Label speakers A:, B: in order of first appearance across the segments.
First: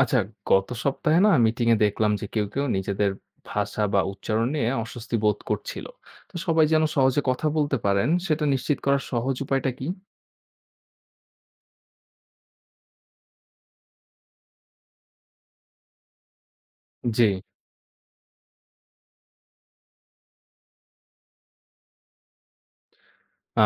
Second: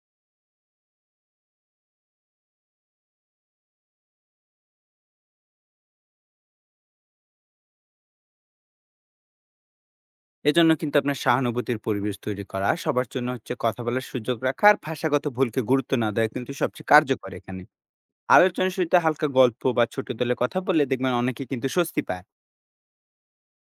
A: আচ্ছা, গত সপ্তাহে না মিটিং এ দেখলাম যে কেউ নিজেদের ভাষা বা উচ্চারণ নিয়ে অস্বস্তি বোধ করছিল। তো সবাই যেন সহজে কথা বলতে পারেন সেটা নিশ্চিত করার সহজ উপায়টা কি?
B: এজন্য কিন্তু আপনার সহানুভূতির পরিবেশ তৈরি করা সবার জন্য হচ্ছে কথা বলার সুযোগ রাখা আর ভাষাগত ভুলকে গুরুত্ব না দেওয়া কিন্তু সবচেয়ে
A: জি,
B: কার্যকর এখানে। আলোচনা শুরুতে হালকা গল্প বা ছোট দলে কথা বললে দেখবেন অনেকে কিন্তু স্বস্তি পায়।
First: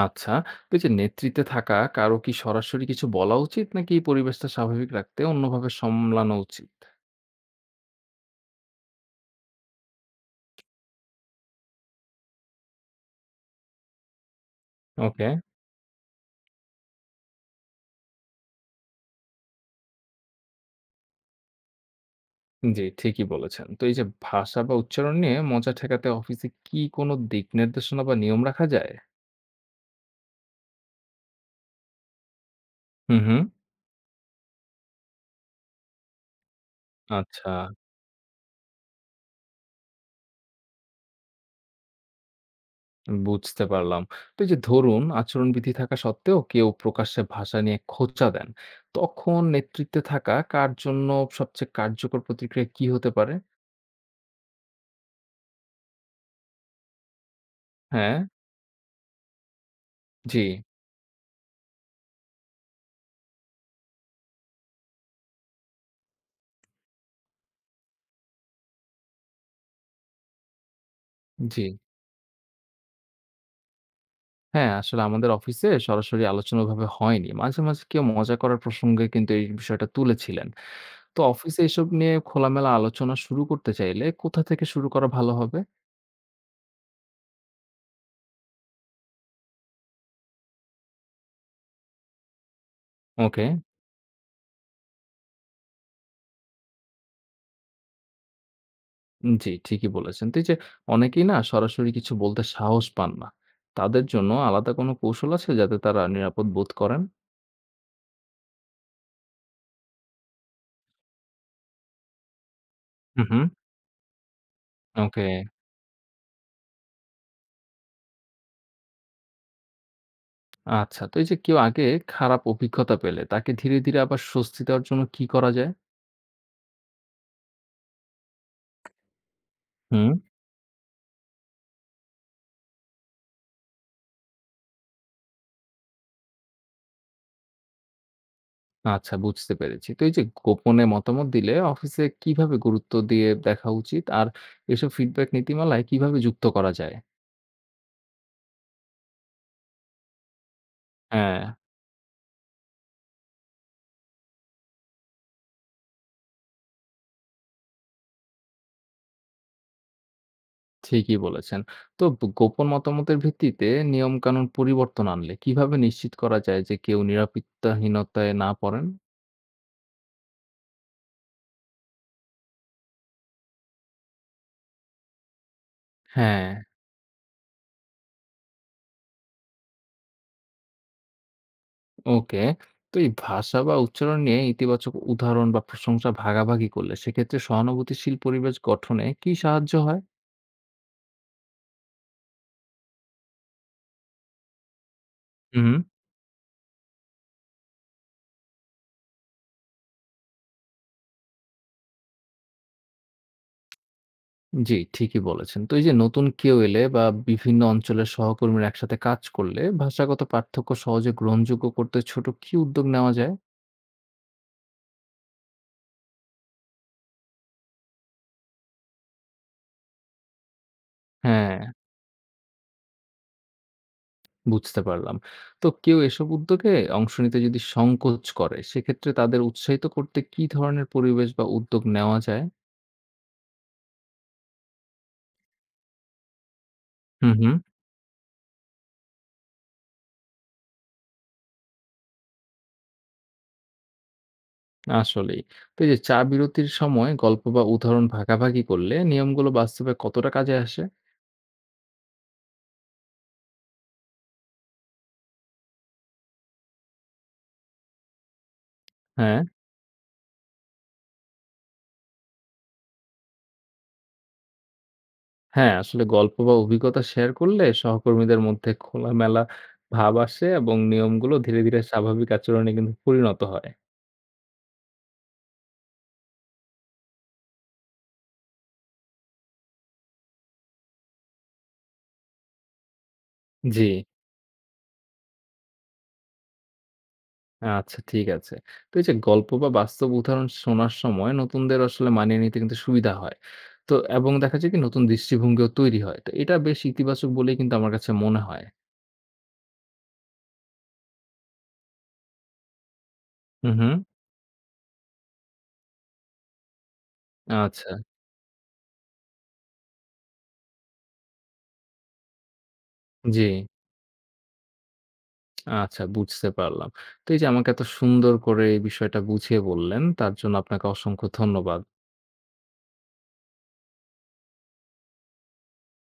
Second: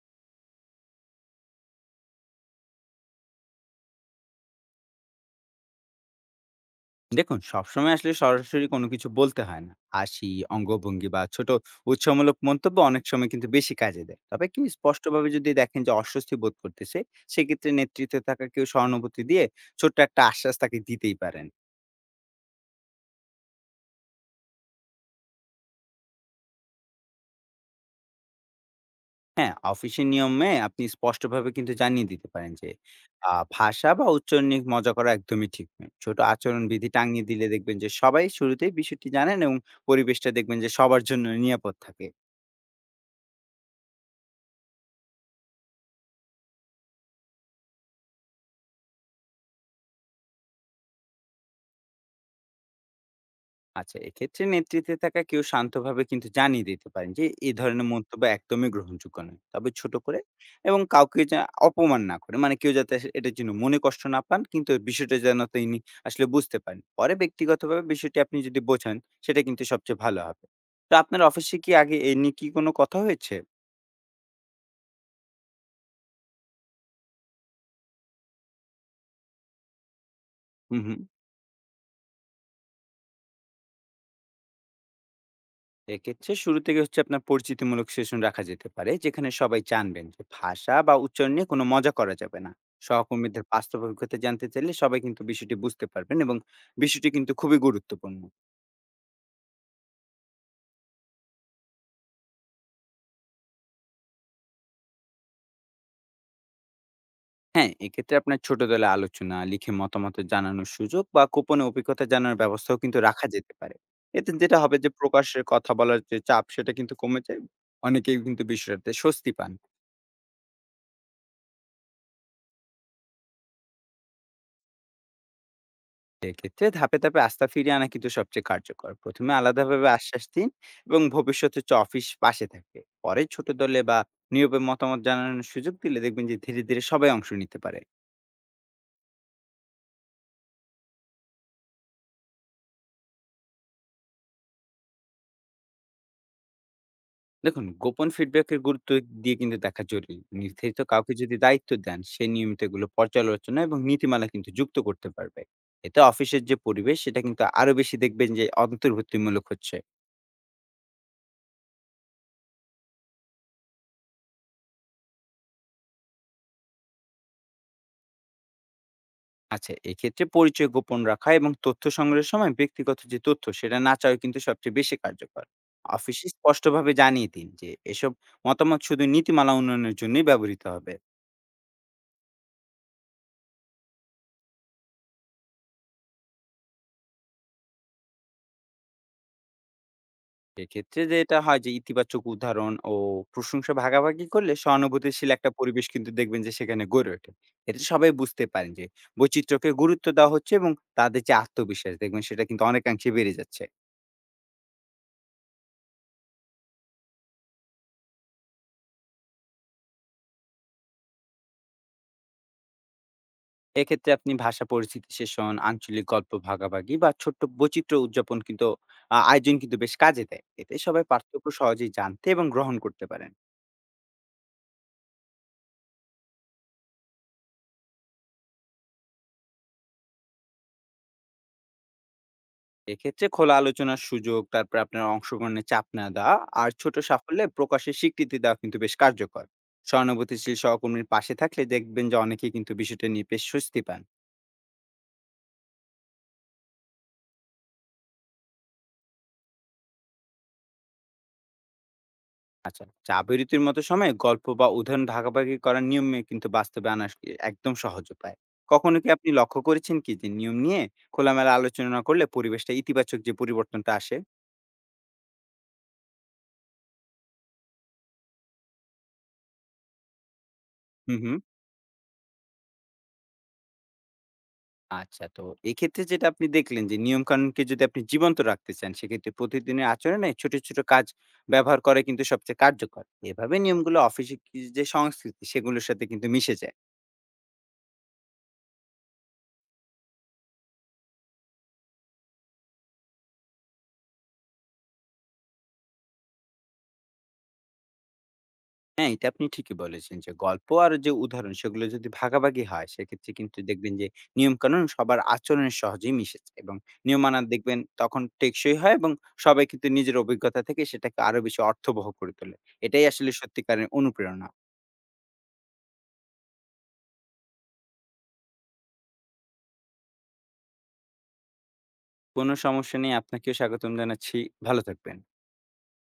A: আচ্ছা। তো এই যে নেতৃত্বে থাকা কারো কি সরাসরি কিছু বলা উচিত নাকি পরিবেশটা স্বাভাবিক রাখতে অন্যভাবে সামলানো উচিত?
B: দেখুন, সবসময় আসলে সরাসরি কোনো কিছু বলতে হয় না, হাসি, অঙ্গভঙ্গি বা ছোট উৎসাহমূলক মন্তব্য অনেক সময় কিন্তু বেশি কাজে দেয়। তবে কি
A: ওকে,
B: স্পষ্টভাবে যদি দেখেন যে অস্বস্তি বোধ করতেছে, সেক্ষেত্রে নেতৃত্বে থাকা কেউ সহানুভূতি দিয়ে ছোট্ট একটা আশ্বাস তাকে দিতেই পারেন।
A: জি ঠিকই বলেছেন। তো এই যে ভাষা বা উচ্চারণ নিয়ে মজা ঠেকাতে অফিসে কি কোনো দিক নির্দেশনা বা নিয়ম রাখা যায়?
B: হ্যাঁ, অফিসের নিয়মে আপনি স্পষ্টভাবে কিন্তু জানিয়ে দিতে পারেন যে,
A: হুম, হুম,
B: ভাষা বা উচ্চারণ নিয়ে মজা করা একদমই ঠিক নয়। ছোট আচরণবিধি টাঙিয়ে দিলে
A: আচ্ছা।
B: দেখবেন যে সবাই শুরুতেই বিষয়টি জানেন, এবং পরিবেশটা দেখবেন যে সবার জন্য নিরাপদ থাকে।
A: বুঝতে পারলাম। তো এই যে ধরুন আচরণবিধি থাকা সত্ত্বেও কেউ প্রকাশ্যে ভাষা নিয়ে খোঁচা দেন, তখন নেতৃত্বে থাকা কার জন্য সবচেয়ে কার্যকর প্রতিক্রিয়া কি হতে পারে?
B: আচ্ছা, এক্ষেত্রে নেতৃত্বে থাকা কেউ শান্তভাবে কিন্তু জানিয়ে দিতে পারেন যে, এই ধরনের
A: হ্যাঁ,
B: মন্তব্য একদমই গ্রহণযোগ্য নয়। তবে ছোট করে
A: জি,
B: এবং কাউকে যা অপমান না করে। মানে কেউ যাতে সে এটার জন্য মনে কষ্ট না পান, কিন্তু বিষয়টা যেন তিনি আসলে বুঝতে পারেন। পরে ব্যক্তিগতভাবে বিষয়টি আপনি যদি বোঝান, সেটা কিন্তু সবচেয়ে ভালো হবে। তো আপনার অফিসে
A: জি।
B: কি আগে এ নিয়ে কি কোনো কথা হয়েছে?
A: হ্যাঁ, আসলে আমাদের অফিসে সরাসরি আলোচনা ওভাবে হয়নি। মাঝে কেউ মজা করার প্রসঙ্গে কিন্তু এই বিষয়টা তুলেছিলেন।
B: হু, হু।
A: তো অফিসে এসব নিয়ে খোলামেলা আলোচনা শুরু করতে চাইলে কোথা থেকে শুরু করা ভালো হবে?
B: এক্ষেত্রে শুরু থেকে হচ্ছে আপনার পরিচিতিমূলক সেশন রাখা যেতে পারে, যেখানে সবাই জানবেন যে ভাষা বা উচ্চারণ নিয়ে কোনো মজা করা যাবে না। সহকর্মীদের
A: ওকে।
B: বাস্তব অভিজ্ঞতা জানতে চাইলে সবাই কিন্তু বিষয়টি বুঝতে পারবেন, এবং বিষয়টি কিন্তু খুবই গুরুত্বপূর্ণ।
A: জি, ঠিকই বলেছেন। তো এই যে অনেকেই না সরাসরি কিছু বলতে সাহস পান না। তাদের জন্য আলাদা কোনো কৌশল আছে যাতে তারা নিরাপদ বোধ করেন?
B: হ্যাঁ, এক্ষেত্রে আপনার ছোট দলে আলোচনা, লিখে মতামত জানানোর সুযোগ বা গোপনে অভিজ্ঞতা জানানোর ব্যবস্থাও কিন্তু
A: হুম,
B: রাখা
A: হুম।
B: যেতে পারে। এতে যেটা হবে যে
A: ওকে।
B: প্রকাশ্যে কথা বলার যে চাপ সেটা কিন্তু কমে যায়। অনেকেই কিন্তু বিষয়টাতে স্বস্তি পান।
A: আচ্ছা, তো এই যে কেউ আগে খারাপ অভিজ্ঞতা পেলে তাকে ধীরে আবার স্বস্তি দেওয়ার জন্য কি করা যায়?
B: এক্ষেত্রে ধাপে ধাপে আস্থা ফিরিয়ে আনা কিন্তু সবচেয়ে কার্যকর। প্রথমে আলাদাভাবে
A: হুম।
B: আশ্বাস দিন এবং ভবিষ্যতে হচ্ছে অফিস পাশে থাকবে। পরে ছোট দলে বা নিয়োগে মতামত জানানোর সুযোগ দিলে দেখবেন যে ধীরে ধীরে সবাই অংশ নিতে পারে।
A: আচ্ছা, বুঝতে পেরেছি। তো এই যে গোপনে মতামত দিলে অফিসে কিভাবে গুরুত্ব দিয়ে দেখা উচিত? আর এসব ফিডব্যাক নীতিমালায় কিভাবে যুক্ত করা যায়?
B: দেখুন, গোপন ফিডব্যাকের গুরুত্ব দিয়ে কিন্তু দেখা জরুরি। নির্ধারিত কাউকে যদি
A: হ্যাঁ।
B: দায়িত্ব দেন, সে নিয়মিত এগুলো পর্যালোচনা এবং নীতিমালা কিন্তু যুক্ত করতে পারবে। এতে অফিসের যে পরিবেশ সেটা কিন্তু আরো বেশি দেখবেন যে অন্তর্ভুক্তিমূলক হচ্ছে।
A: ঠিকই বলেছেন। তো গোপন মতামতের ভিত্তিতে নিয়মকানুন পরিবর্তন আনলে কিভাবে নিশ্চিত করা যায় যে কেউ নিরাপত্তাহীনতায় না পড়েন?
B: আচ্ছা, এক্ষেত্রে পরিচয় গোপন রাখা এবং তথ্য সংগ্রহের সময় ব্যক্তিগত যে তথ্য সেটা না চাওয়া কিন্তু সবচেয়ে বেশি কার্যকর। অফিসে
A: হ্যাঁ,
B: স্পষ্টভাবে জানিয়ে দিন যে এসব মতামত শুধু নীতিমালা উন্নয়নের জন্যই ব্যবহৃত হবে।
A: ওকে। তো এই ভাষা বা উচ্চারণ নিয়ে ইতিবাচক উদাহরণ বা প্রশংসা ভাগাভাগি করলে সেক্ষেত্রে সহানুভূতিশীল পরিবেশ গঠনে কি সাহায্য হয়?
B: এক্ষেত্রে যেটা হয় যে ইতিবাচক উদাহরণ ও প্রশংসা ভাগাভাগি করলে সহানুভূতিশীল একটা
A: হুম,
B: পরিবেশ কিন্তু দেখবেন যে সেখানে গড়ে ওঠে। এতে সবাই বুঝতে পারেন যে বৈচিত্র্যকে গুরুত্ব দেওয়া হচ্ছে, এবং তাদের যে আত্মবিশ্বাস দেখবেন সেটা কিন্তু অনেকাংশে বেড়ে যাচ্ছে।
A: জি, ঠিকই বলেছেন। তো এই যে নতুন কেউ এলে বা বিভিন্ন অঞ্চলের সহকর্মীরা একসাথে কাজ করলে ভাষাগত পার্থক্য সহজে গ্রহণযোগ্য করতে ছোট কি উদ্যোগ নেওয়া যায়?
B: এক্ষেত্রে আপনি ভাষা পরিচিতি সেশন, আঞ্চলিক গল্প ভাগাভাগি বা ছোট্ট বৈচিত্র্য উদযাপন কিন্তু আয়োজন কিন্তু বেশ কাজে দেয়। এতে সবাই পার্থক্য
A: হ্যাঁ।
B: সহজেই জানতে এবং গ্রহণ করতে পারেন।
A: বুঝতে পারলাম। তো কেউ এসব উদ্যোগে অংশ নিতে যদি সংকোচ করে, সেক্ষেত্রে তাদের উৎসাহিত করতে কি ধরনের পরিবেশ বা উদ্যোগ নেওয়া যায়?
B: এক্ষেত্রে খোলা আলোচনার সুযোগ, তারপর আপনার অংশগ্রহণে চাপ না দেওয়া, আর ছোট
A: হুম,
B: সাফল্যে
A: হুম।
B: প্রকাশের স্বীকৃতি দেওয়া কিন্তু বেশ কার্যকর। সহানুভূতিশীল সহকর্মীর পাশে থাকলে দেখবেন যে অনেকেই কিন্তু বিষয়টা নিয়ে বেশ স্বস্তি পান।
A: আসলেই। তো এই যে চা বিরতির সময় গল্প বা উদাহরণ ভাগাভাগি করলে নিয়মগুলো বাস্তবে কতটা কাজে আসে?
B: আচ্ছা, চা বিরতির মতো সময়ে গল্প বা উদাহরণ ভাগাভাগি করার নিয়মে কিন্তু বাস্তবে আনা একদম সহজ উপায়। কখনো কি আপনি
A: হ্যাঁ,
B: লক্ষ্য করেছেন কি যে নিয়ম নিয়ে খোলামেলা আলোচনা করলে পরিবেশটা ইতিবাচক যে পরিবর্তনটা আসে?
A: আসলে গল্প বা অভিজ্ঞতা শেয়ার করলে সহকর্মীদের মধ্যে খোলামেলা ভাব আসে এবং
B: হুম,
A: নিয়মগুলো
B: হুম।
A: ধীরে স্বাভাবিক আচরণে কিন্তু পরিণত হয়।
B: আচ্ছা, তো এক্ষেত্রে যেটা আপনি দেখলেন যে নিয়ম কানুনকে যদি আপনি জীবন্ত রাখতে চান, সেক্ষেত্রে প্রতিদিনের আচরণে ছোট ছোট কাজ ব্যবহার করে কিন্তু সবচেয়ে কার্যকর। এভাবে
A: জি।
B: নিয়মগুলো অফিসে যে সংস্কৃতি সেগুলোর সাথে কিন্তু মিশে যায়।
A: আচ্ছা ঠিক আছে। তো এই যে গল্প বা বাস্তব উদাহরণ শোনার সময় নতুনদের আসলে মানিয়ে নিতে কিন্তু সুবিধা হয়। তো এবং দেখা যায় কি নতুন দৃষ্টিভঙ্গিও তৈরি হয়। তো এটা বেশ ইতিবাচক বলেই কিন্তু আমার কাছে মনে হয়।
B: হ্যাঁ, এটা আপনি ঠিকই বলেছেন যে গল্প আর যে উদাহরণ সেগুলো যদি ভাগাভাগি হয় সেক্ষেত্রে কিন্তু
A: হুম, হুম।
B: দেখবেন যে নিয়মকানুন সবার আচরণে সহজেই মিশেছে, এবং নিয়ম মানা দেখবেন
A: আচ্ছা,
B: তখন টেকসই হয়, এবং সবাই কিন্তু নিজের অভিজ্ঞতা থেকে সেটাকে আরো বেশি অর্থবহ করে তোলে। এটাই আসলে
A: জি।
B: সত্যিকারের অনুপ্রেরণা।
A: আচ্ছা বুঝতে পারলাম। তো এই যে আমাকে এত সুন্দর করে এই বিষয়টা বুঝিয়ে বললেন তার জন্য আপনাকে অসংখ্য ধন্যবাদ।
B: কোনো সমস্যা নেই, আপনাকেও স্বাগতম জানাচ্ছি। ভালো থাকবেন।